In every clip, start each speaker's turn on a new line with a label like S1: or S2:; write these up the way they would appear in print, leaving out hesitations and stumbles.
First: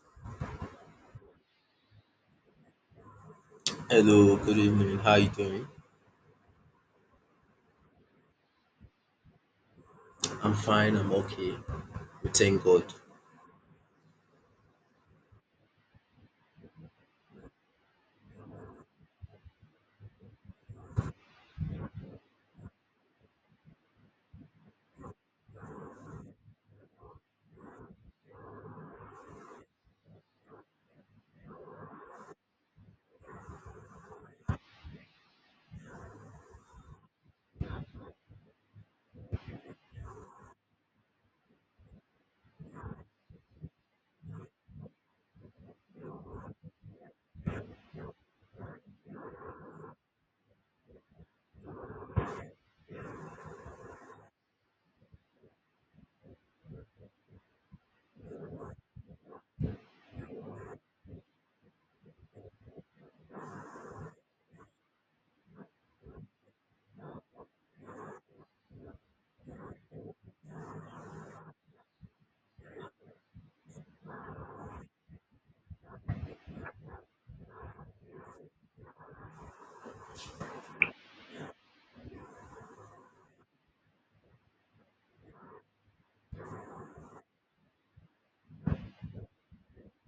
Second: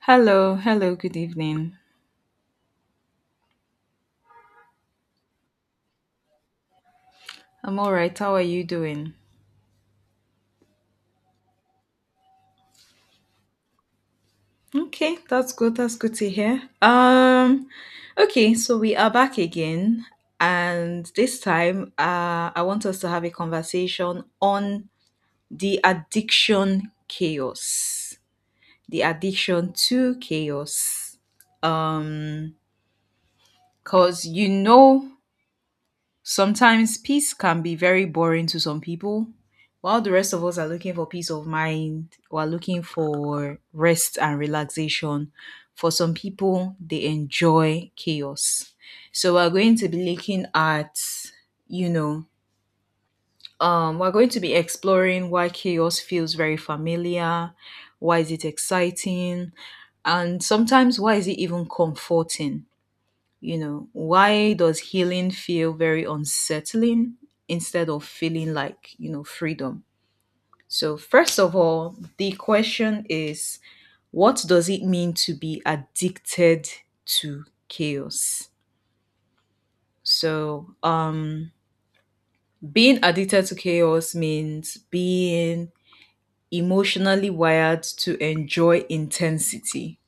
S1: Hello, hello, good evening.
S2: Hello, good evening. How you doing?
S1: I'm all right. How are you doing?
S2: I'm fine. I'm okay. We thank God.
S1: Okay, that's good. That's good to hear. Okay, so we are back again, and this time, I want us to have a conversation on the addiction chaos, the addiction to chaos. Um, 'Cause sometimes peace can be very boring to some people, while the rest of us are looking for peace of mind, we're looking for rest and relaxation. For some people, they enjoy chaos. So we're going to be looking at, you know, we're going to be exploring why chaos feels very familiar, why is it exciting, and sometimes why is it even comforting, you know, why does healing feel very unsettling instead of feeling like, freedom? So, first of all, the question is, what does it mean to be addicted to chaos? So, being addicted to chaos means being emotionally wired to enjoy intensity.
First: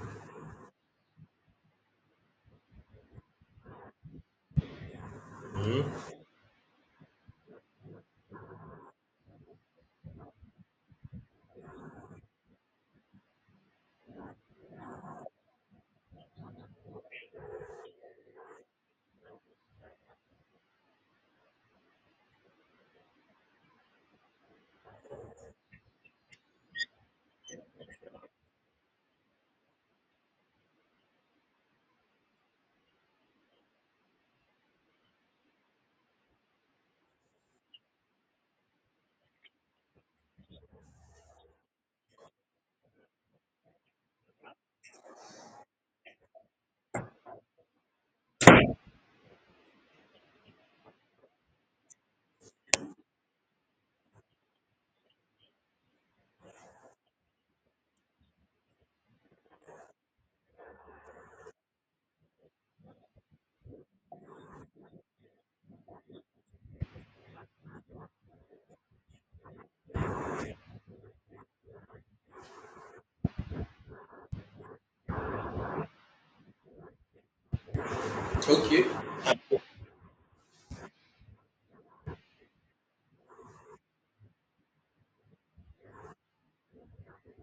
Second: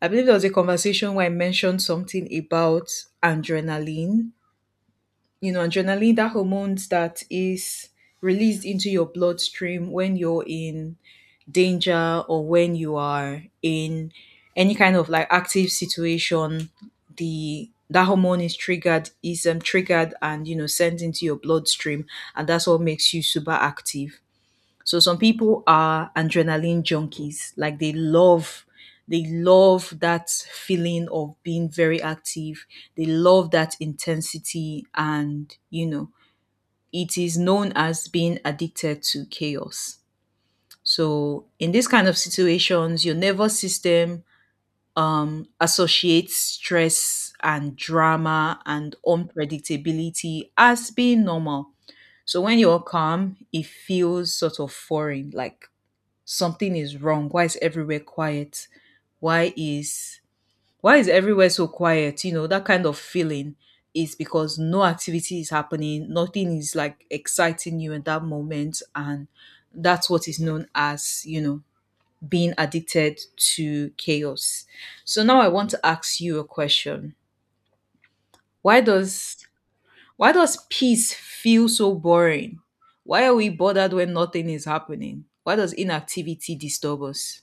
S1: I believe there was a conversation where I mentioned something about adrenaline. You know, adrenaline,
S2: Mhm.
S1: that hormones that is released into your bloodstream when you're in danger or when you are in any kind of like active situation, the that hormone is triggered and, you know, sent into your bloodstream, and that's what makes you super active. So some people are adrenaline junkies. Like, they love that feeling of being very active. They love that intensity, and, you know, it is known as being addicted to chaos. So in this kind of situations, your nervous system associates stress and drama and unpredictability as being normal. So when you're calm, it feels sort of foreign, like something is wrong. Why is everywhere quiet? Why is why is everywhere so quiet? You know, that kind of feeling is because no activity is happening, nothing is like exciting you in that moment, and that's what is known as, being addicted to chaos. So now I want to ask you a question. Why
S2: Okay.
S1: does why does peace feel so boring? Why are we bothered when nothing is happening? Why does inactivity disturb us?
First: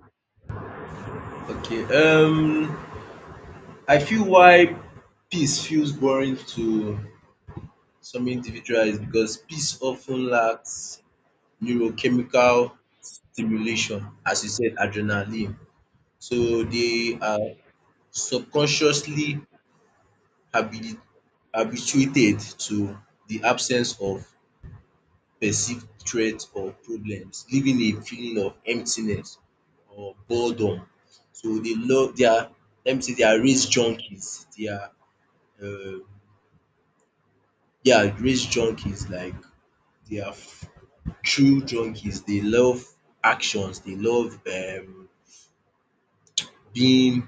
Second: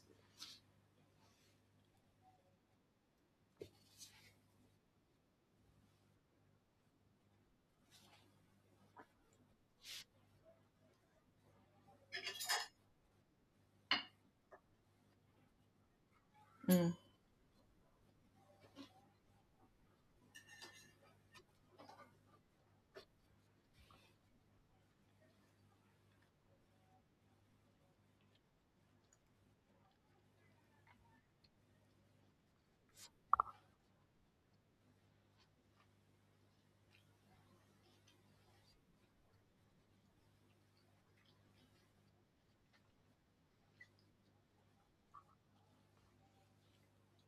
S2: Okay. I feel why peace feels boring to some individuals is because peace often lacks neurochemical stimulation, as you said, adrenaline. So
S1: Hmm.
S2: they are subconsciously habi- habituated to the absence of perceived threat or problems, leaving a feeling of emptiness or boredom. So they are, let me say, they are race junkies. They are um yeah, race junkies, like they are f- true junkies. They love actions. They love being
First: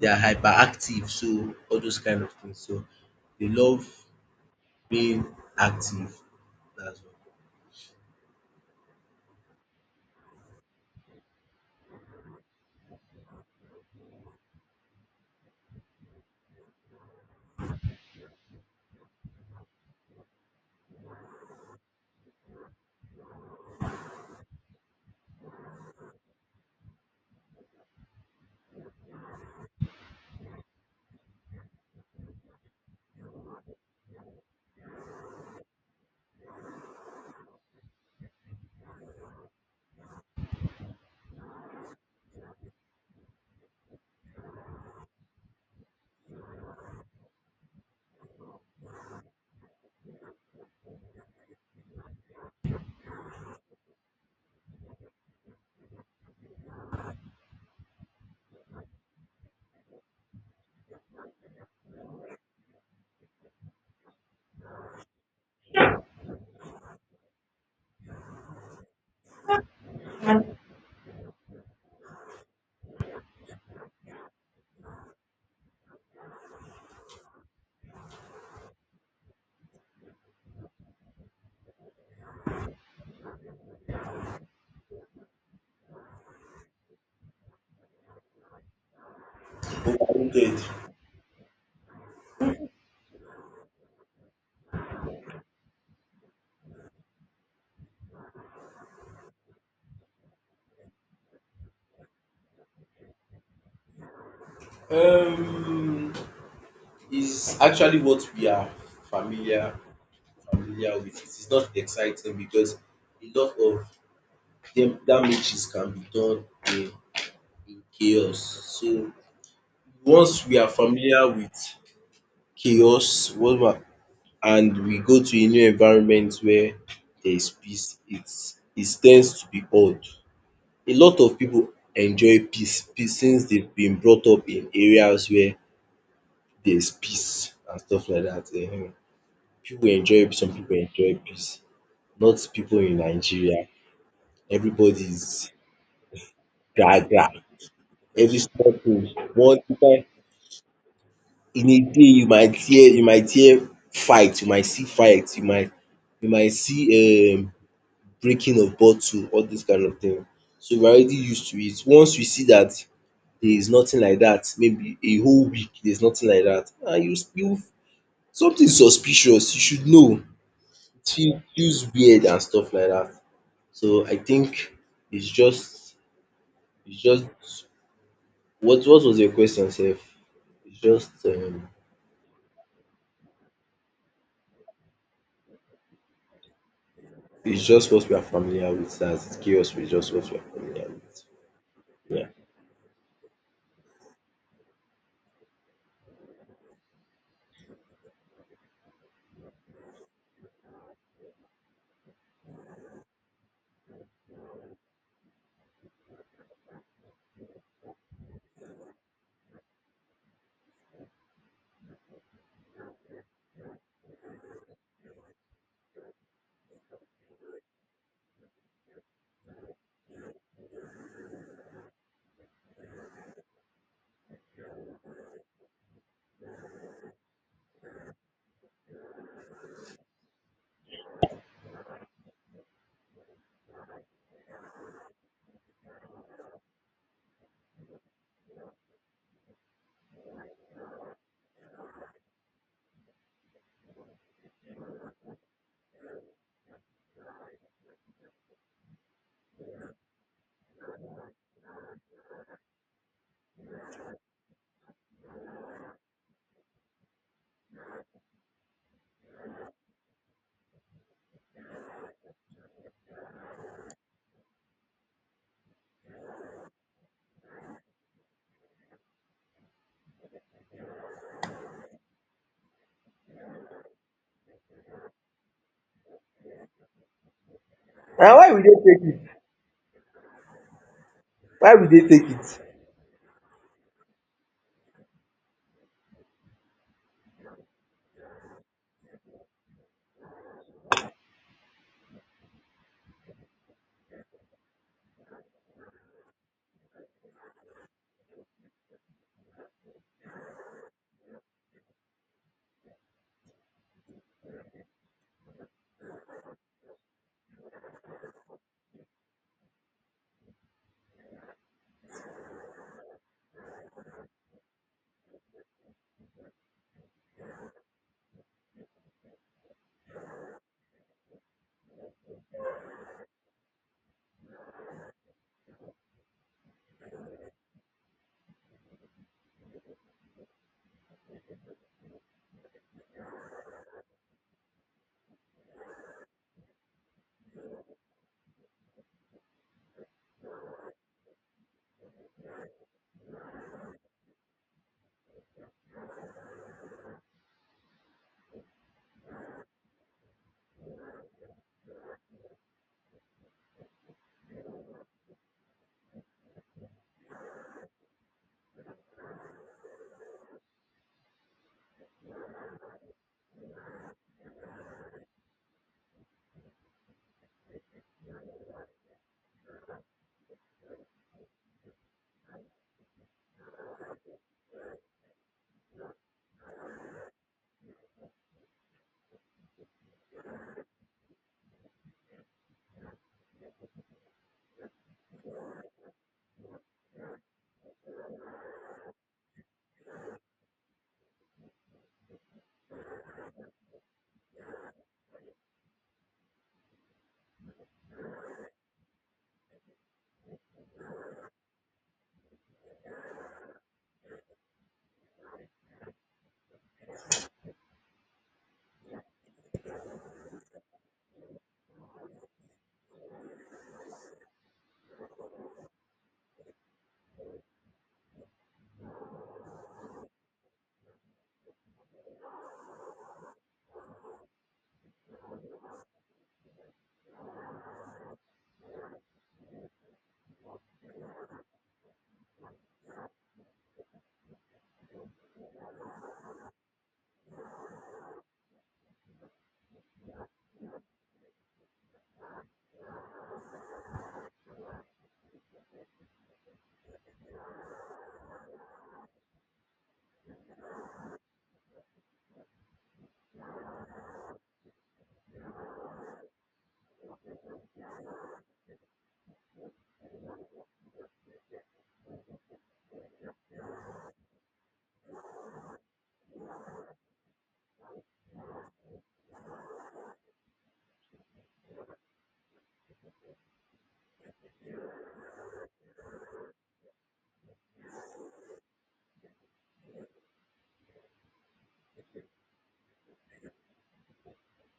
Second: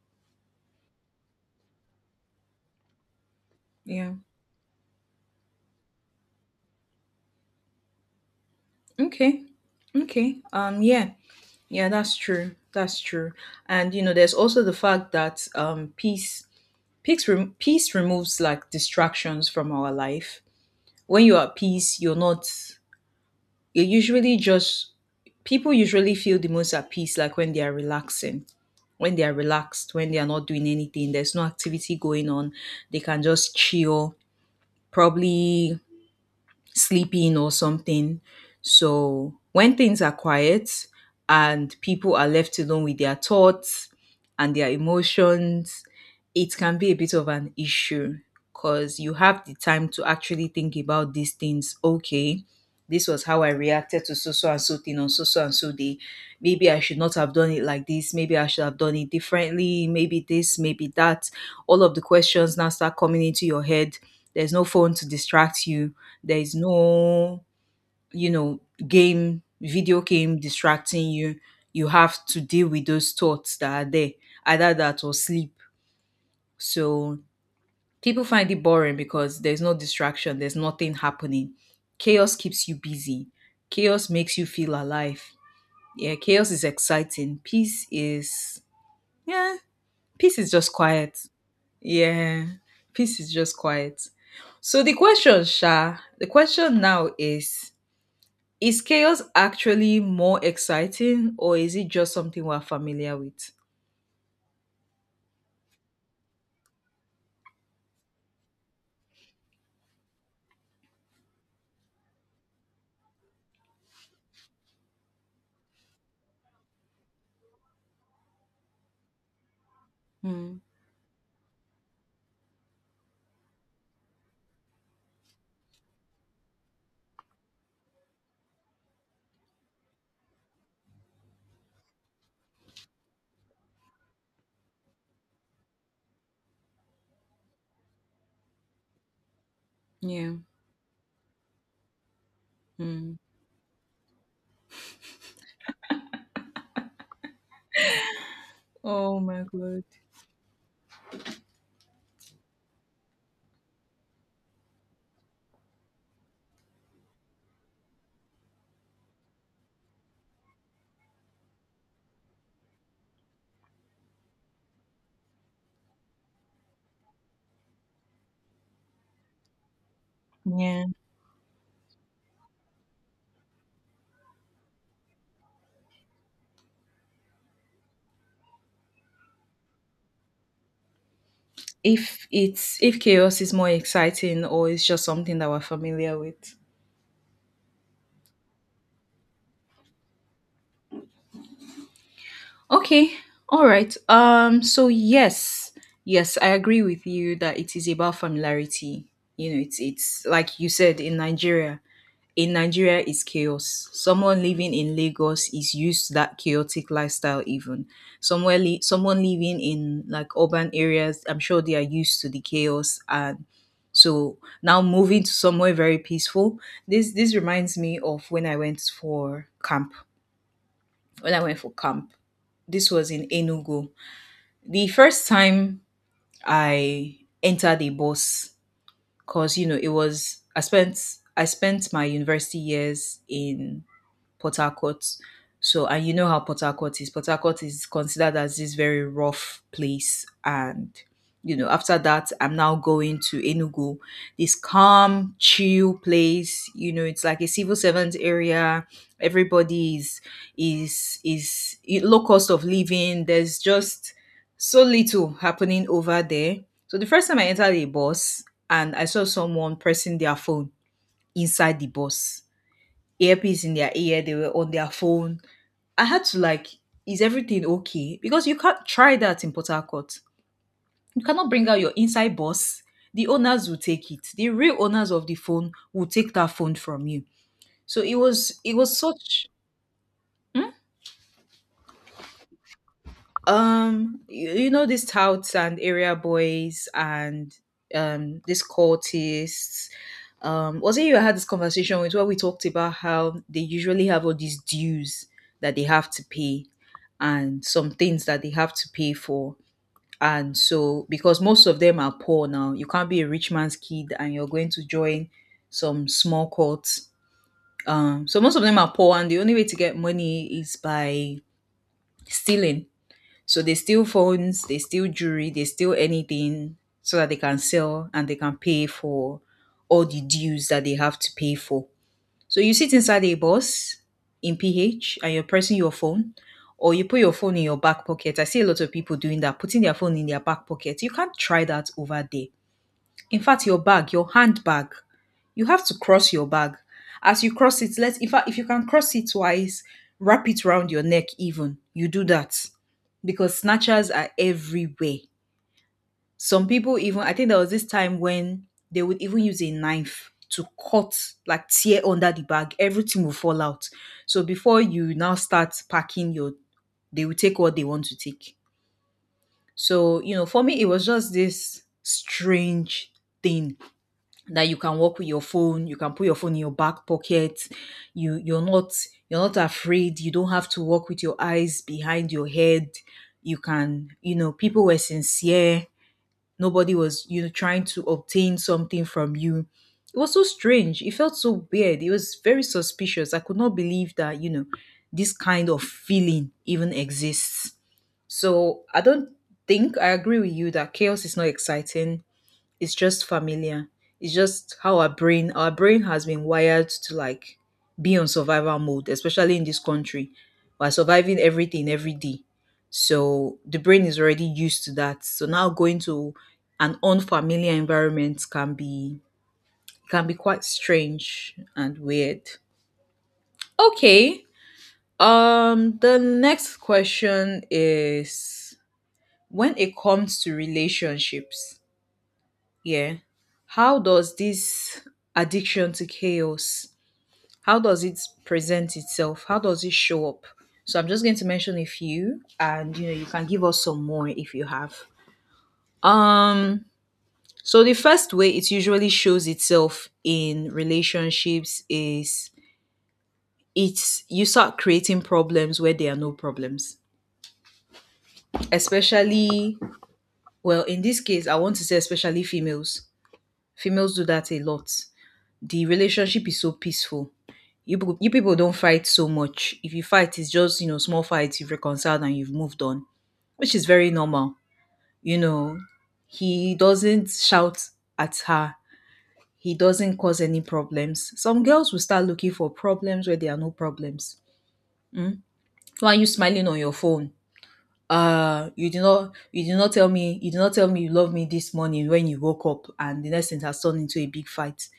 S2: they are hyperactive. So all those kind of things. So they love
S1: Yeah.
S2: being active. That's
S1: Okay. Okay. Yeah. Yeah, that's true. That's true. And you know, there's also the fact that peace removes like distractions from our life. When you're at peace, you're not, you're usually just people usually feel the most at peace, like when they are relaxing. When they are relaxed, when they are not doing anything, there's no activity going on, they can just chill, probably sleeping or something. So when things are quiet and people are left alone with their thoughts and their emotions, it can be a bit of an issue, because you have the time to actually think about these things. Okay, this was how I reacted to so so and so thing on so so and so day. Maybe I should not have done it like this. Maybe I should have done it differently. Maybe this, maybe that. All of the questions now start coming into your head. There's no phone to distract you, there is no, you know, game, video game
S2: all.
S1: distracting you. You have to deal with those thoughts that are there, either that or sleep. So people find it boring because there's no distraction, there's nothing happening. Chaos keeps you busy, chaos makes you feel alive. Yeah, chaos is exciting. Peace is, yeah, peace is just
S2: Over
S1: quiet. Yeah, peace is just quiet. So the question, Sha, the question now is chaos actually more exciting, or is it just something we're familiar with?
S2: Um, is actually what we are familiar familiar with. It is not exciting because a lot of dem damages can be done in chaos. So once we
S1: Mm,
S2: are familiar with chaos whatever and we go to a new environment where there is peace, it tends to be odd. A lot of people enjoy peace since they've been brought up in areas where there's peace and stuff like that. um. People enjoy,
S1: yeah.
S2: some people enjoy peace, not people in
S1: Mm.
S2: Nigeria. Everybody's is gra gra. Every small thing
S1: Oh my
S2: one
S1: god.
S2: time, in a day you might hear fight, you might see fight, you might see breaking of bottle, all this kind of thing. So we are already used to it. Once we see that there is nothing like that, maybe a whole week there is nothing like that, ah, you something suspicious you should know.
S1: Yeah.
S2: It feels weird and stuff like that. So I think it's just it's just what was your question sef? It's just um
S1: If it's, if chaos is more exciting or it's just something that we're familiar with.
S2: it's just what we are familiar with, as it's chaos is just what we are familiar with. Yeah.
S1: Okay. All right. So yes. Yes, I agree with you that it is about familiarity. You know, it's like you said, in Nigeria, in Nigeria is chaos. Someone living in Lagos is used to that chaotic lifestyle even. Someone living in like urban areas, I'm sure they are used to the chaos, and so now moving to somewhere very peaceful. This reminds me of when I went for camp. When I went for camp, this was in Enugu. The first time I entered a bus, 'cause you know, it was, I spent my university years in Port Harcourt. So, and you know how Port Harcourt is. Port Harcourt is considered as this very rough place. And, you know, after that, I'm now going to Enugu, this calm, chill place. You know, it's like a civil servant area. Everybody is, is, is low cost of living. There's just so little happening over there. So, the first time I entered a bus and I saw someone pressing their phone inside the bus, earpiece in their ear, they were on their phone. I had to like, is everything okay? Because you can't try that in Port Harcourt. You cannot bring out your inside boss. The owners will take it. The real owners of the phone will take that phone from you. So it
S2: And why
S1: was,
S2: we dey
S1: it was
S2: take it?
S1: such. Hmm?
S2: Why we dey take it?
S1: You, know these touts and area boys and these cultists. Was it you I had this conversation with where we talked about how they usually have all these dues that they have to pay and some things that they have to pay for. And so because most of them are poor now, you can't be a rich man's kid and you're going to join some small cult. So most of them are poor and the only way to get money is by stealing, so they steal phones, they steal jewelry, they steal anything so that they can sell and they can pay for all the dues that they have to pay for. So you sit inside a bus in PH and you're pressing your phone or you put your phone in your back pocket. I see a lot of people doing that, putting their phone in their back pocket. You can't try that over there. In fact, your bag, your handbag, you have to cross your bag, as you cross it, let, in fact, if you can cross it twice, wrap it around your neck even, you do that, because snatchers are everywhere. Some people even, I think there was this time when they would even use a knife to cut, like tear under the bag, everything will fall out, so before you now start packing your, they will take what they want to take. So you know, for me it was just this strange thing, that you can work with your phone, you can put your phone in your back pocket, you, you're not afraid, you don't have to work with your eyes behind your head, you can, you know, people were sincere, nobody was, you know, trying to obtain something from you. It was so strange, it felt so weird, it was very suspicious, I could not believe that, you know, this kind of feeling even exists. So I don't think I agree with you that chaos is not exciting, it's just familiar. It's just how our brain, our brain has been wired to like be on survival mode, especially in this country. We're surviving everything every day. So the brain is already used to that. So now going to an unfamiliar environment can be, can be quite strange and weird. Okay. The next question is, when it comes to relationships. Yeah. How does this addiction to chaos, how does it present itself? How does it show up? So I'm just going to mention a few, and you know you can give us some more if you have. Um so the first way it usually shows itself in relationships is, it's you start creating problems where there are no problems. Especially, well in this case I want to say especially females. Females do that a lot. The relationship is so peaceful. You, you people don't fight so much. If you fight, it's just, you know, small fights, you've reconciled and you've moved on, which is very normal. You know, he doesn't shout at her, he doesn't cause any problems. Some girls will start looking for problems where there are no problems. Why are you smiling on your phone? You did not, you did not tell me you love me this morning when you woke up, and the next thing has turned into a big fight.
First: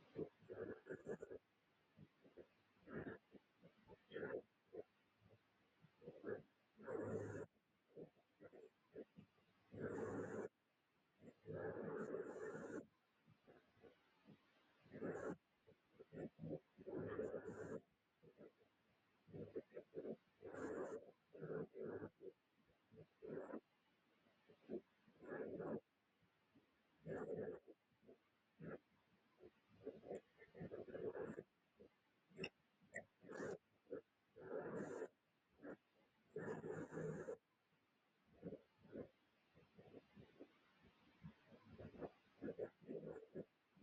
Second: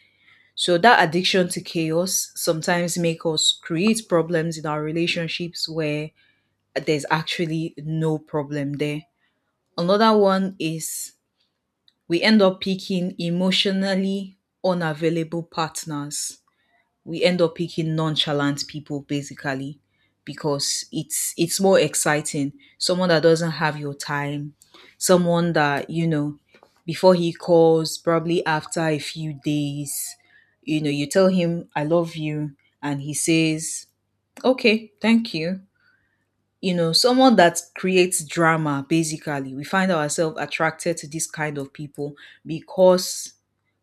S1: So that addiction to chaos sometimes make us create problems in our relationships where there's actually no problem there. Another one is, we end up picking emotionally unavailable partners, we end up picking nonchalant people basically, because it's more exciting. Someone that doesn't have your time, someone that, before he calls, probably after a few days, you tell him I love you, and he says, okay, thank you. Someone that creates drama, basically. We find ourselves attracted to this kind of people because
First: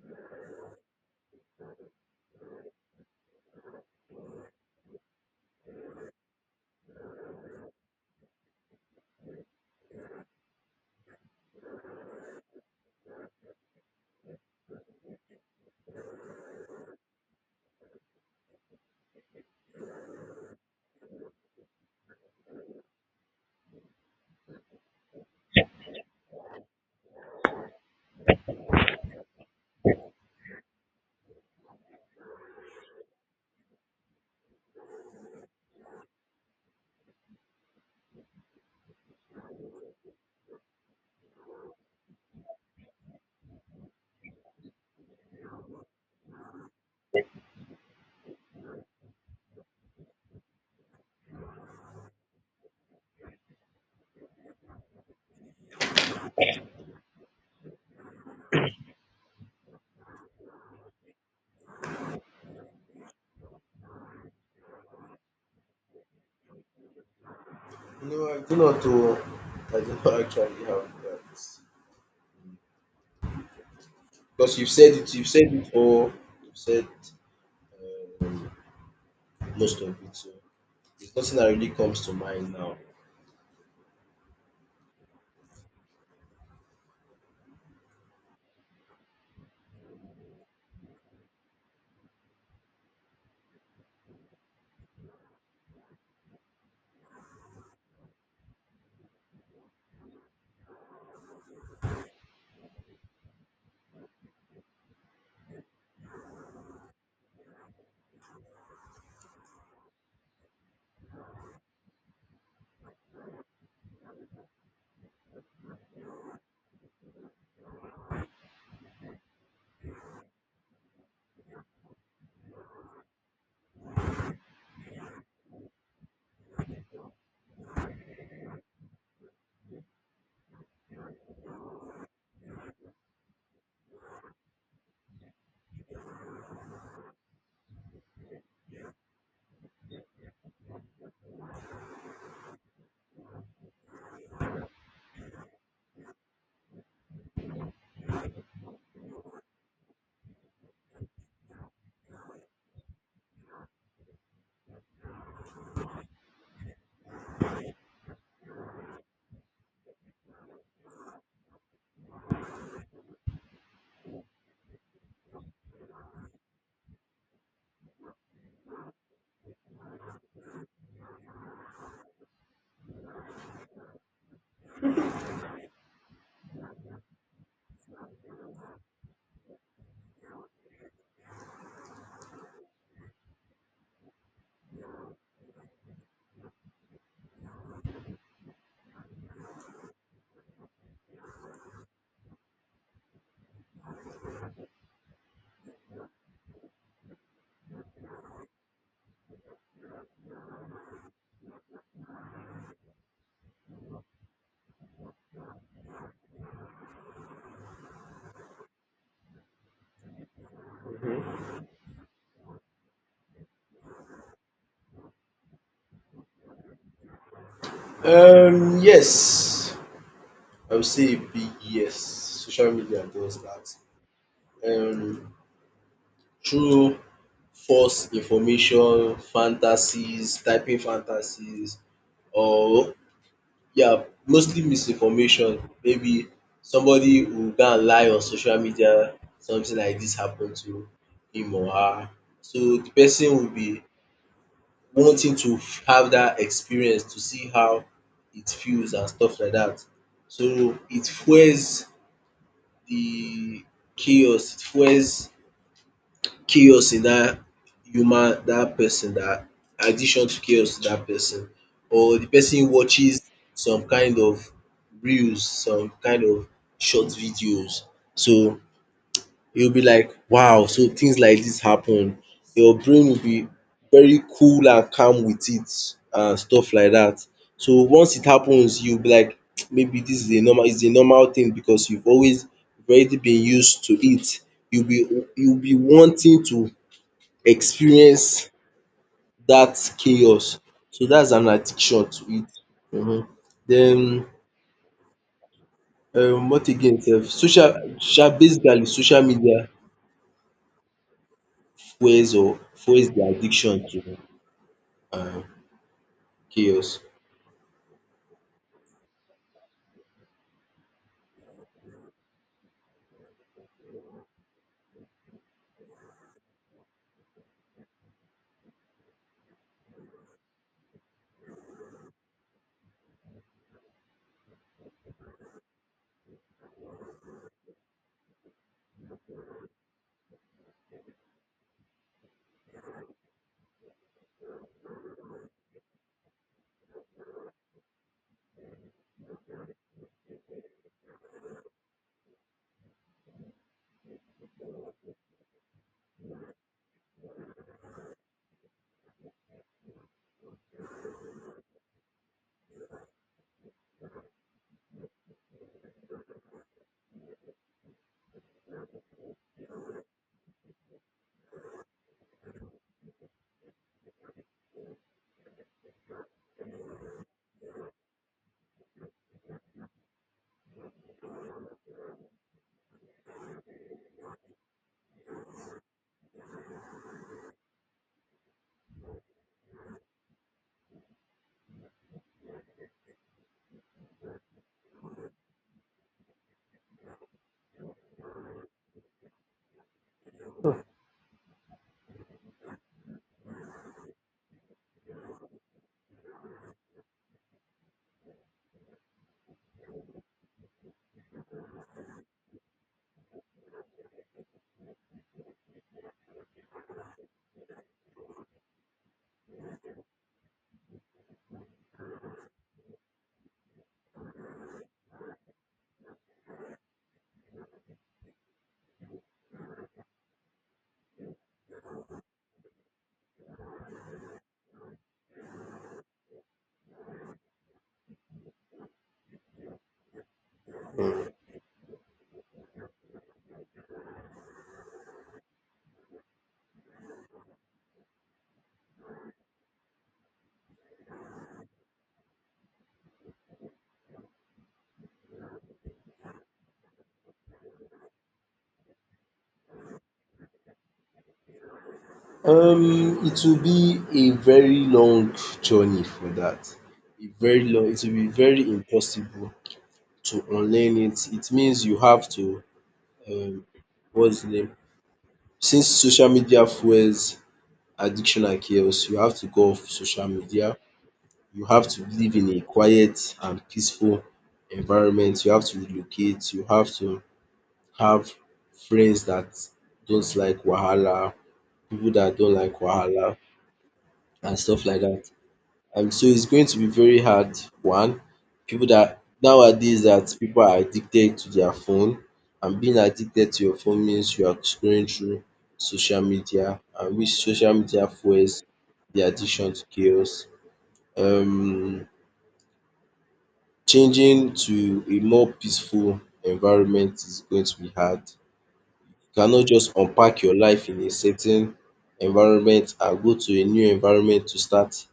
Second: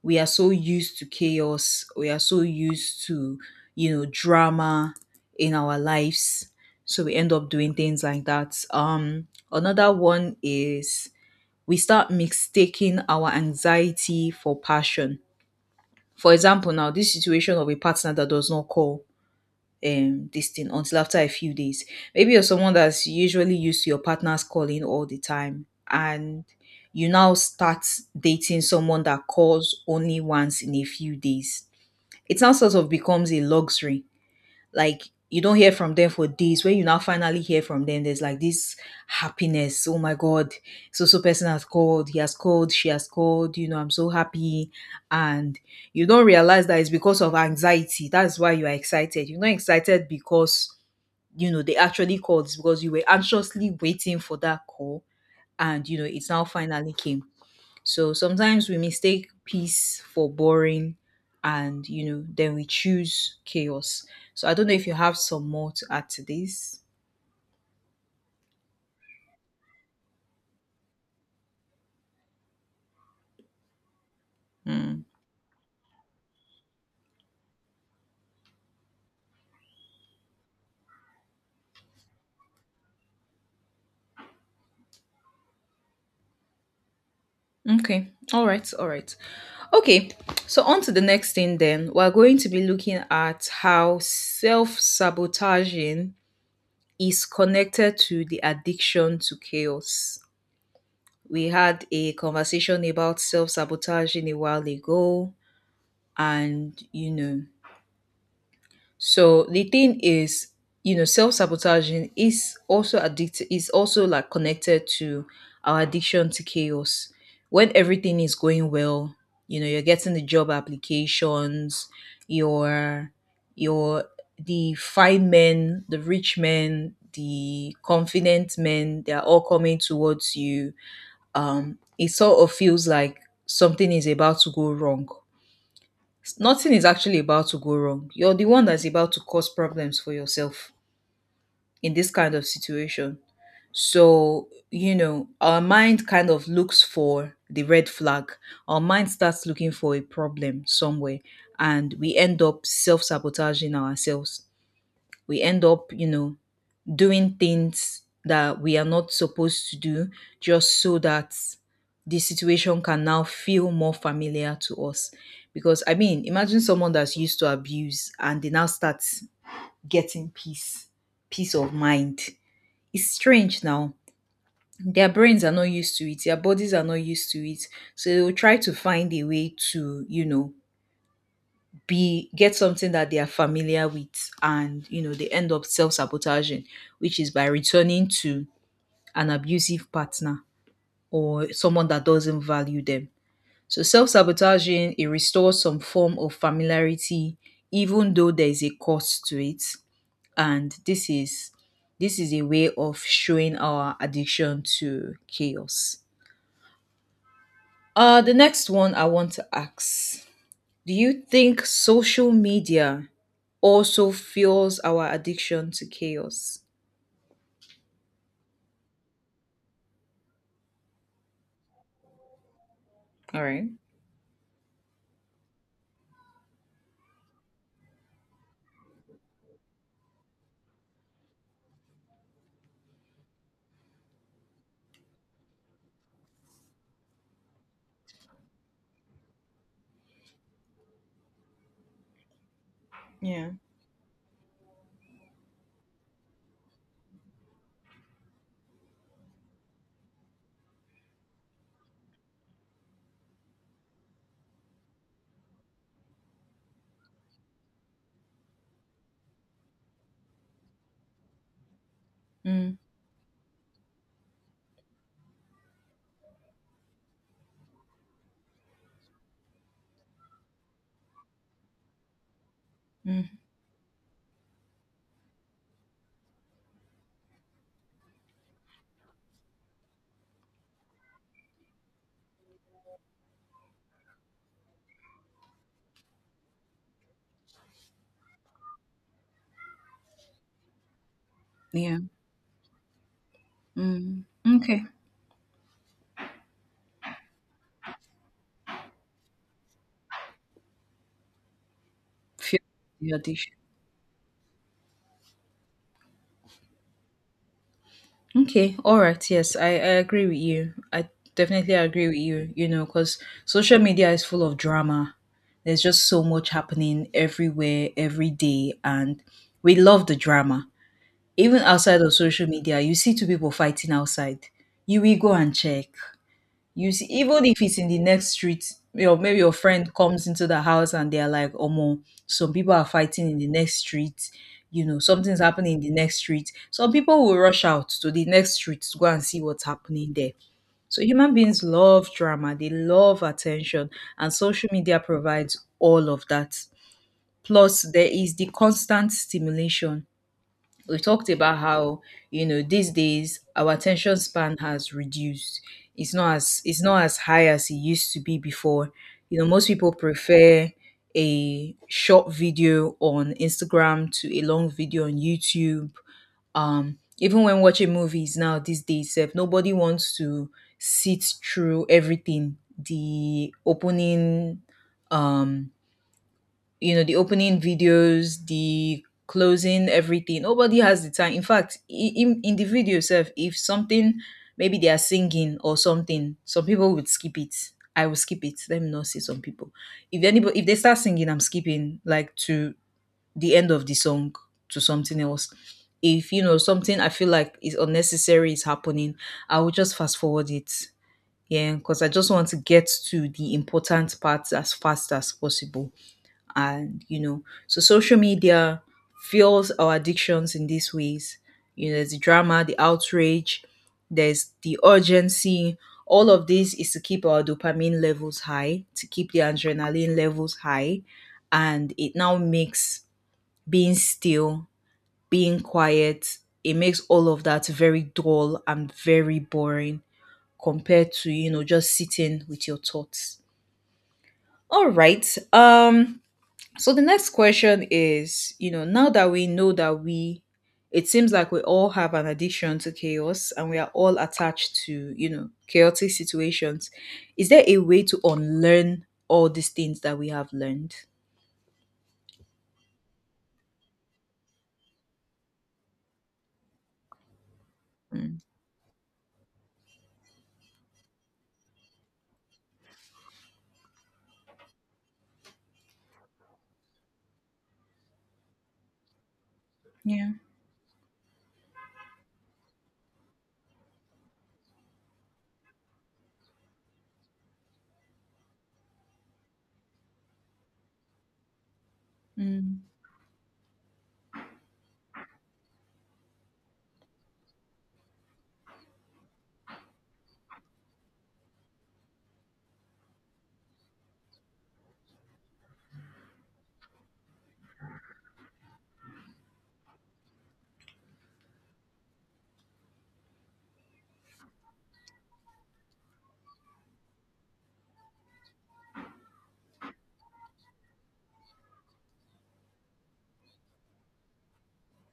S1: we are so used to chaos, we are so used to, drama in our lives. So we end up doing things like that. Another one is we start mistaking our anxiety for passion. For example, now this situation of a partner that does not call this thing until after a few days. Maybe you're someone that's usually used to your partner's calling all the time and you now start dating someone that calls only once in a few days. It now sort of becomes a luxury, like you don't hear from them for days. When you now finally hear from them, there's like this happiness. Oh my God, so so person has called, he has called, she has called, I'm so happy. And you don't realize that it's because of anxiety. That's why you are excited. You're not excited because they actually called; it's because you were anxiously waiting for that call, and it's now finally came. So sometimes we mistake peace for boring, and then we choose chaos. So I don't know if you have some more to add to this.
S2: No, I do not know. I do not actually have that. Because
S1: Hmm.
S2: you've said it all, you've said um, most of it. So there's nothing that really comes to mind now.
S1: Okay. All right. All right. Okay. So on to the next thing then. We're going to be looking at how self-sabotaging is connected to the addiction to chaos. We had a conversation about self-sabotaging a while ago and so the thing is, self sabotaging is also addicted. Is also like connected to our addiction to chaos. When everything is going well, you're getting the job applications, your your the fine men, the rich men, the confident men, they are all coming towards you. It sort of feels like something is about to go wrong. Nothing is actually about to go wrong. You're the one that's about to cause problems for yourself in this kind of situation. So, our mind kind of looks for the red flag. Our mind starts looking for a problem somewhere, and we end up self sabotaging ourselves. We end up, doing things that we are not supposed to do just so that the situation can now feel more familiar to us. Because, I mean, imagine someone that's used to abuse and they now start getting peace, peace of mind. It's strange now. Their brains are not used to it, their bodies are not used to it. So they will try to find a way to, be get something that they are familiar with, and they end up self-sabotaging, which is by returning to an abusive partner, or someone that doesn't value them. So self sabotaging, it restores some form of familiarity, even though there is a cost to it. And this is a way of showing our addiction to chaos. The next one I want to ask: do you think social media also fuels our addiction to chaos?
S2: Yes. I would say a big yes. Social media does
S1: All right.
S2: that. Um, through false information, fantasies, typing fantasies, or yeah, mostly misinformation. Maybe somebody will go and lie on social media, something like this happened to him or her. So the person will
S1: Yeah.
S2: be wanting to have that experience to see how it feels and stuff like that. So it fuels the chaos, it fuels chaos in dat human, dat person, dat addiction to chaos to dat person, or the person
S1: Mm,
S2: watches some kind of reels, some kind of short videos. So you'll be like, wow, so things like this happen. Your brain will
S1: mm,
S2: be very cool and calm with it and stuff like that. So once it happens, you'll be like, maybe this is a normal thing because you've already been used to it. You'll be wanting to experience that chaos. So that's an
S1: yeah.
S2: addiction to it. Mhm.
S1: Mm.
S2: Then
S1: Okay.
S2: what again sef? Social sha, basically social media fuels or
S1: Fear
S2: fuels
S1: the
S2: the
S1: audition.
S2: addiction to um chaos?
S1: Okay, all right. Yes, I agree with you. I definitely agree with you, because social media is full of drama. There's just so much happening everywhere, every day, and we love the drama. Even outside of social media, you see two people fighting outside. You will go and check. You see, even if it's in the next street, your maybe your friend comes into the house and they're like, "Omo, some people are fighting in the next street. You know, something's happening in the next street." Some people will rush out to the next street to go and see what's happening there. So human beings love drama. They love attention, and social media provides all of that. Plus, there is the constant stimulation. We talked about how these days our attention span has reduced. It's not as high as it used to be before. Most people prefer a short video on Instagram to a long video on YouTube. Even when watching movies now these days sef, nobody wants to sit through everything, the opening, um the opening videos, the closing, everything. Nobody has the time. In fact, in the video itself, if something, maybe they are singing or something, some people would skip it. I will skip it. Let me not say some people. If they start singing, I'm skipping, like, to the end of the song, to something else. If something I feel like is unnecessary is happening, I will just fast forward it. Yeah, because I just want to get to the important parts as fast as possible. And so social media fuels our addictions in these ways. There's the drama, the outrage, there's the urgency. All of this is to keep our dopamine levels high, to keep the adrenaline levels high. And it now makes being still, being quiet, it makes all of that very dull and very boring, compared
S2: Mm.
S1: to just sitting with your thoughts. All right. So the next question is, now that we know it seems like we all have an addiction to chaos, and we are all attached to, chaotic situations. Is there a way to unlearn all these things that we have learned?
S2: It will be a very long journey for that. A very long, it will be
S1: Mm.
S2: very impossible to unlearn it. It means you have to um what's the name? Since social media fuels addiction and chaos, you have to go off social
S1: Yeah.
S2: media. You have to live in a quiet and peaceful environment. You have to relocate. You have to have friends that don't like wahala, people that don't like
S1: Mm.
S2: wahala and stuff like that. And so it's going to be very hard. One, people that nowadays, that people are addicted to their phone, and being addicted to your phone means you are scrolling through social media, and which social media fuels the addiction to chaos. Um, changing to a more peaceful environment is going to be hard. You cannot just unpack your life in a certain environment and go to a new environment to start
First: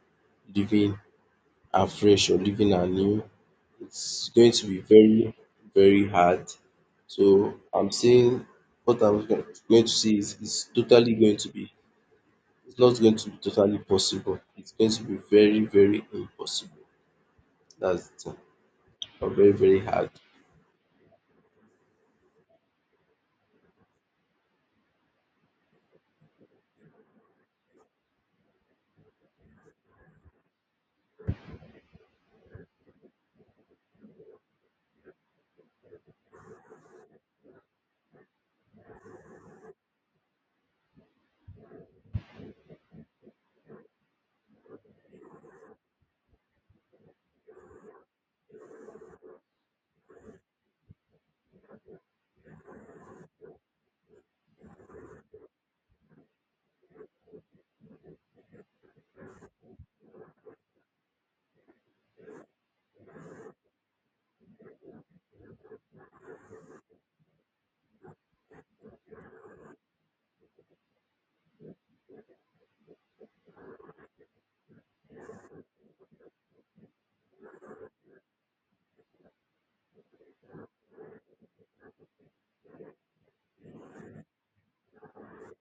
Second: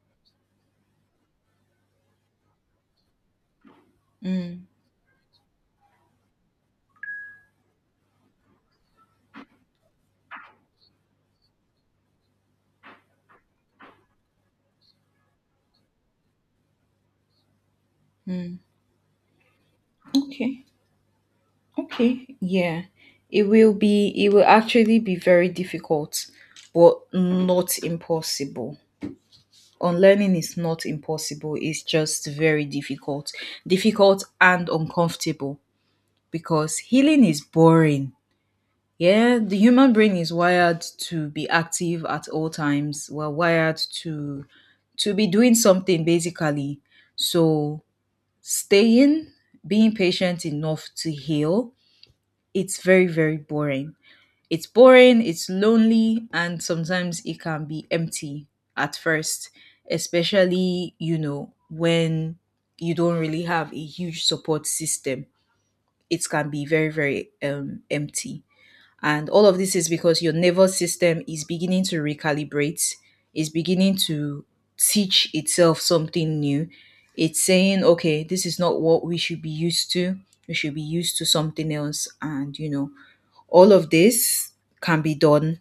S2: living afresh or living anew. It's going
S1: Mm.
S2: to be very, very hard. So I'm saying what going to say is it's totally going to be, it's not going to be totally possible. It's going to be very, very impossible. That's the thing.
S1: Mm.
S2: Or very, very hard.
S1: Okay. Okay. Yeah. It will actually be very difficult, but not impossible. Unlearning is not impossible, it's just very difficult, difficult and uncomfortable, because healing is boring. Yeah, the human brain is wired to be active at all times. We're wired to be doing something, basically. So staying being patient enough to heal, it's very, very boring. It's boring, it's lonely, and sometimes it can be empty at first, especially, when you don't really have a huge support system. It can be very, very empty. And all of this is because your nervous system is beginning to recalibrate, is beginning to teach itself something new. It's saying, okay, this is not what we should be used to. We should be used to something else. And, all of this can be done.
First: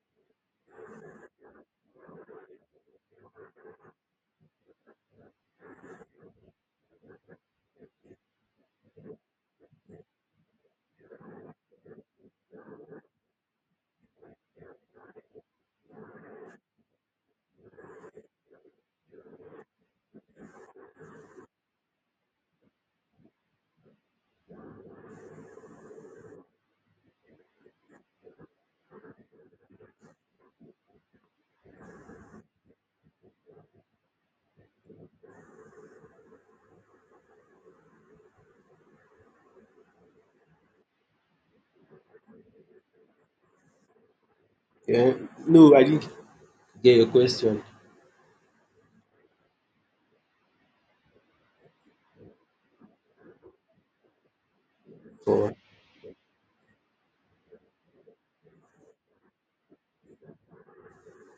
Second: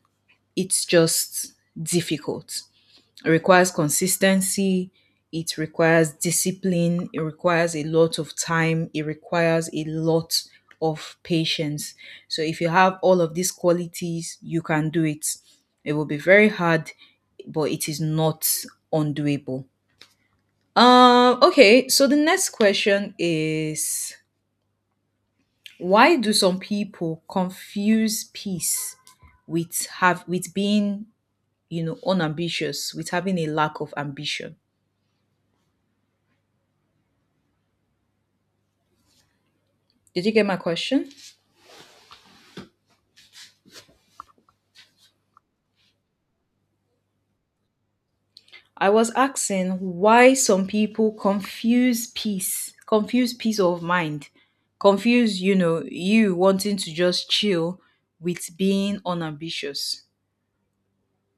S1: It's just difficult. It requires consistency. It requires discipline. It requires a lot of time. It requires a lot of patience. So, if you have all of these qualities, you can do it. It will be very hard, but it is not undoable. Okay, so the next question is, why do some people confuse peace with have with being, unambitious, with having a lack of ambition? Did you get my question?
S2: Yeah. No, I didn't get your question
S1: I was asking why some people confuse peace of mind, confuse,
S2: for
S1: you wanting to just chill with being unambitious.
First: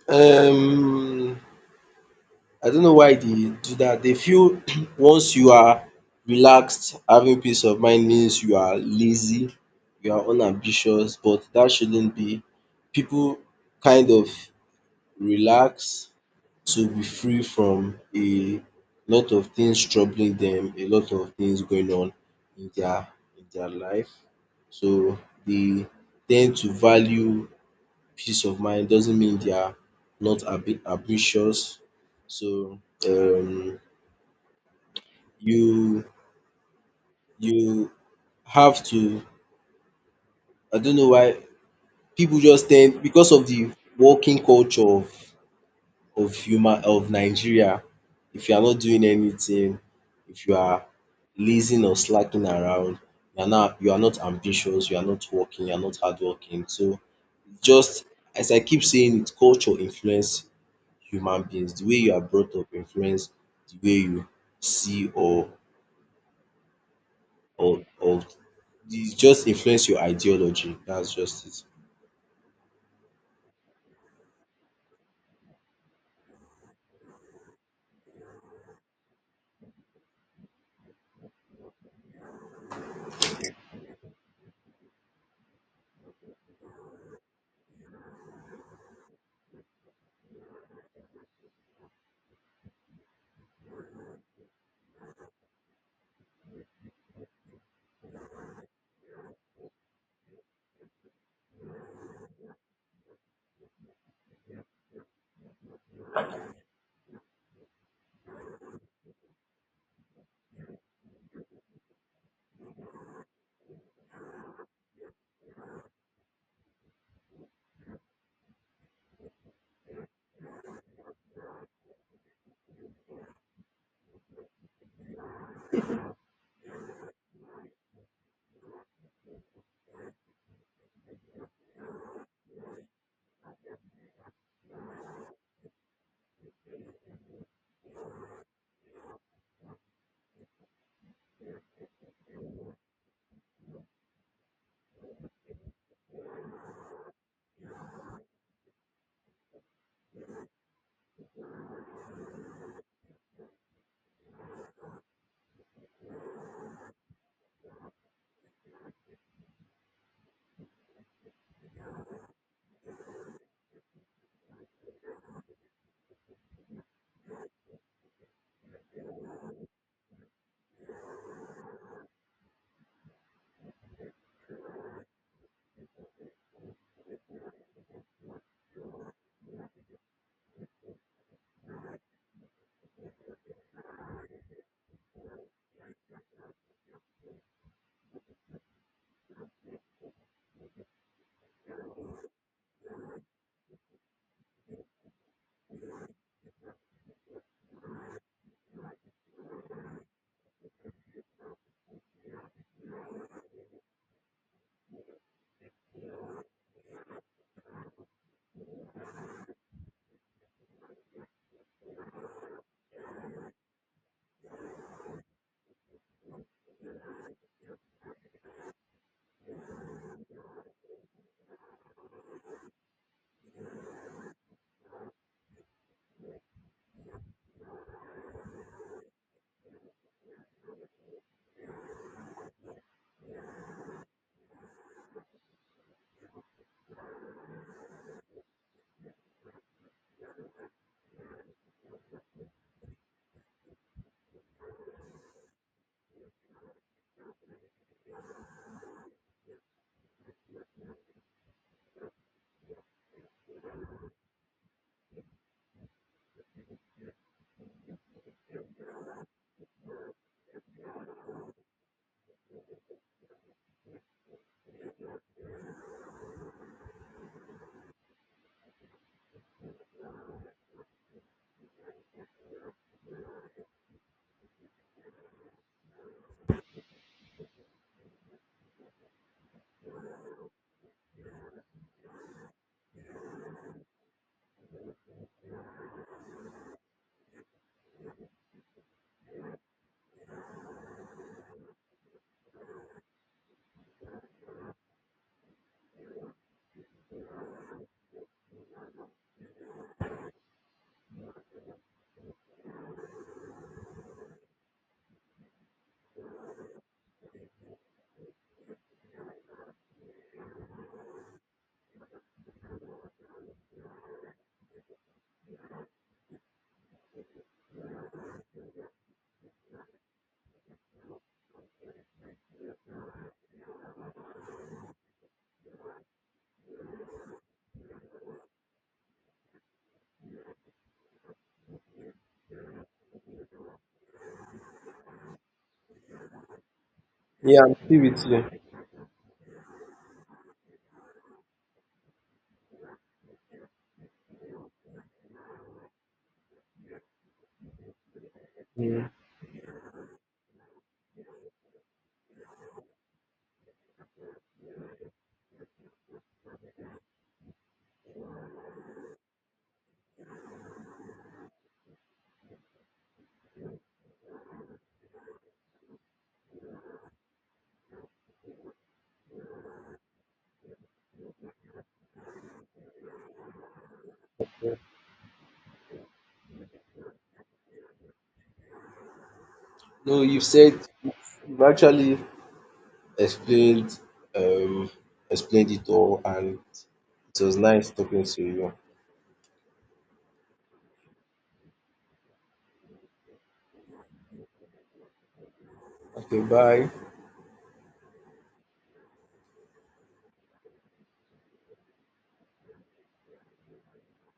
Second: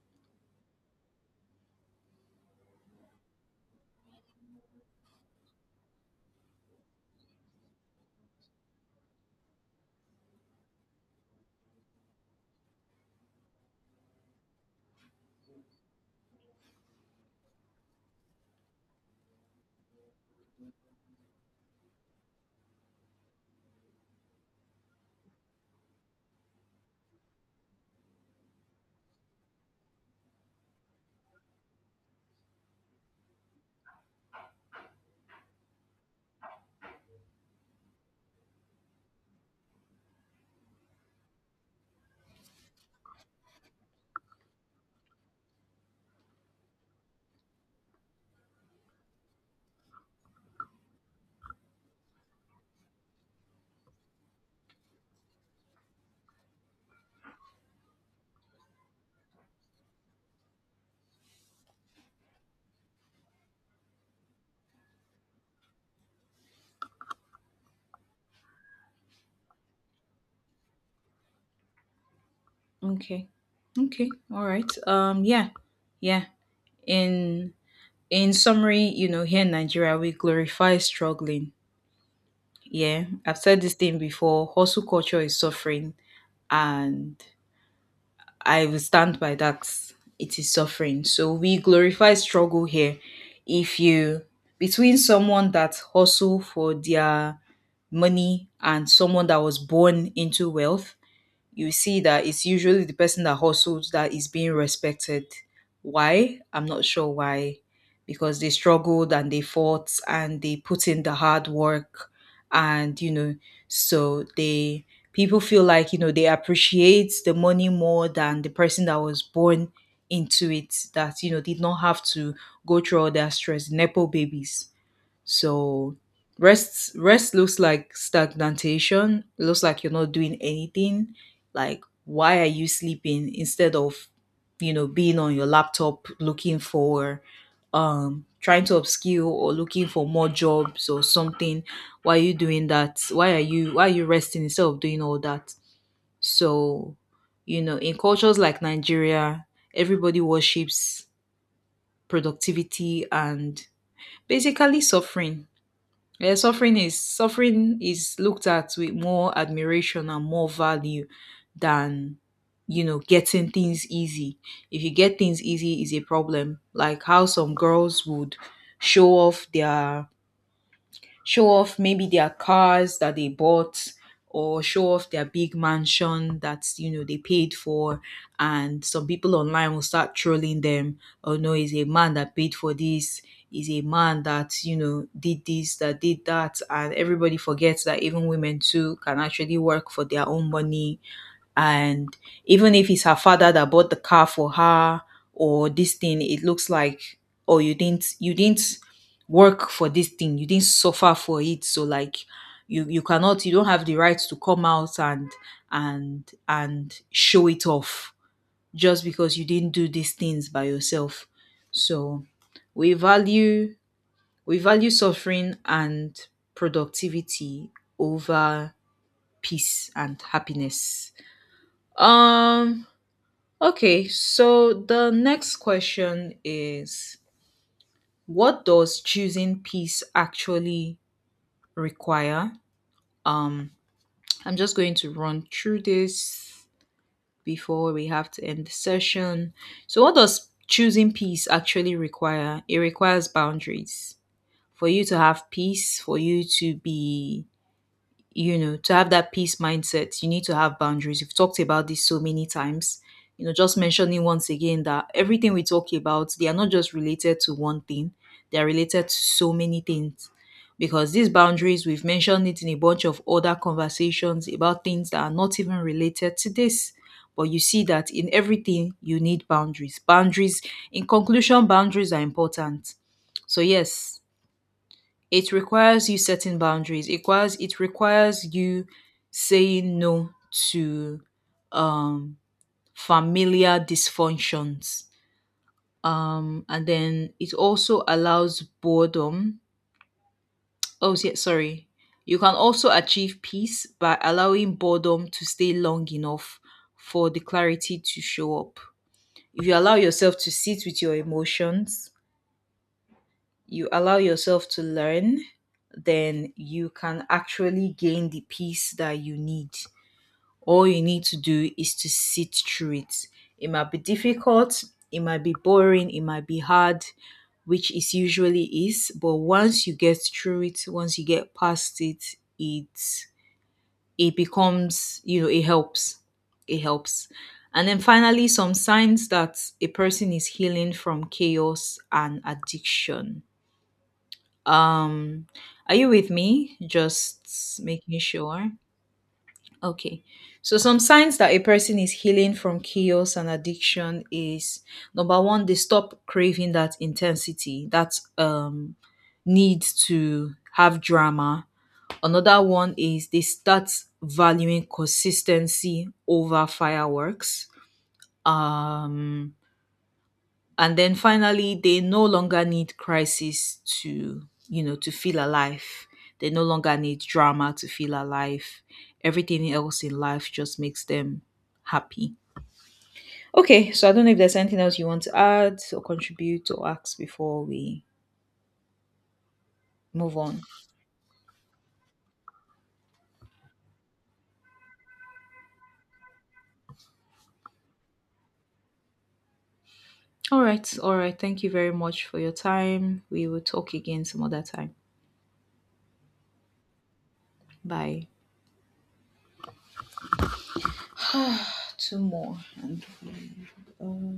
S2: um I don't know why they do that. They feel once you are relaxed, having peace of mind means you are lazy, you are unambitious, but that shouldn't be. People kind of relax to be free from a lot of things troubling them, a lot of things going on in their in their life. So they tend to value peace of mind doesn't mean they are not ambitious. So um, you you have to. I don't know why people just tend, because of the working culture of human of Nigeria. If you are not doing anything, if you are lazing or slacking around, you are not ambitious. You are not working. You are not hardworking. So just as I keep saying, it's culture influence human beings. The way you are brought up influence the way you see or or it just influence your ideology. That's just it.
S1: Okay. Okay. All right. Yeah. Yeah. In in summary, here in Nigeria we glorify struggling. Yeah, I've said this thing before. Hustle culture is suffering, and I will stand by that. It is suffering. So we glorify struggle here. If you Between someone that hustle for their money and someone that was born into wealth, you see that it's usually the person that hustles that is being respected. Why? I'm not sure why. Because they struggled and they fought and they put in the hard work, and so they people feel like, they appreciate the money more than the person that was born into it that, did not have to go through all that stress. Nepo babies. So rest looks like stagnation. It looks like you're not doing anything. Like, why are you sleeping instead of being on your laptop, looking for trying to upskill or looking for more jobs or something? Why are you doing that? Why are you resting instead of doing all that? So, in cultures like Nigeria, everybody worships productivity and basically suffering. Yeah, suffering is looked at with more admiration and more value than, getting things easy. If you get things easy is a problem. Like how some girls would show off their show off maybe their cars that they bought, or show off their big mansion that they paid for, and some people online will start trolling them. Oh no, he's a man that paid for this, he's a man that did this, that did that. And everybody forgets that even women too can actually work for their own money. And even if it's her father that bought the car for her or this thing, it looks like, oh, you didn't work for this thing, you didn't suffer for it. So like, you don't have the right to come out and show it off, just because you didn't do these things by yourself. So we value we value suffering and productivity over peace and happiness. um Okay, so the next question is, what does choosing peace actually require? Um I'm just going to run through this before we have to end the session. So what does choosing peace actually require? It requires boundaries. For you to have peace, for you to be you know, to have that peace mindset, you need to have boundaries. We've talked about this so many times. Just mentioning once again that everything we talk about, they are not just related to one thing, they are related to so many things. Because these boundaries, we've mentioned it in a bunch of other conversations about things that are not even related to this. But you see that in everything, you need boundaries. Boundaries, in conclusion, boundaries are important. So, yes, it requires you setting boundaries. It requires you saying no to um familiar dysfunctions. And then it also allows boredom. Oh yeah, sorry. You can also achieve peace by allowing boredom to stay long enough for the clarity to show up. If you allow yourself to sit with your emotions, you allow yourself to learn, then you can actually gain the peace that you need. All you need to do is to sit through it. It might be difficult, it might be boring, it might be hard, which it usually is, but once you get through it, once you get past it, it it becomes, it helps. It helps. And then finally, some signs that a person is healing from chaos and addiction. Um, are you with me?
S2: Yeah, I'm
S1: Just
S2: still
S1: making
S2: with you.
S1: sure. Okay. So some signs that a person is healing from chaos and addiction is, number one, they stop craving that intensity, that
S2: Mm.
S1: need to have drama. Another one is they start valuing consistency over fireworks. Um and then finally, they no longer need crisis to, to feel alive. They no longer need drama to feel alive. Everything else in life just makes them happy. Okay, so I don't know if there's anything else you want to add or contribute or ask before we
S2: No,
S1: move
S2: you've
S1: on.
S2: said, you've actually explained um explained it all, and it was nice talking to you.
S1: All right, all right, thank you very much for your time. We will talk again some other time.
S2: Okay, bye.
S1: Bye. Two more, and um,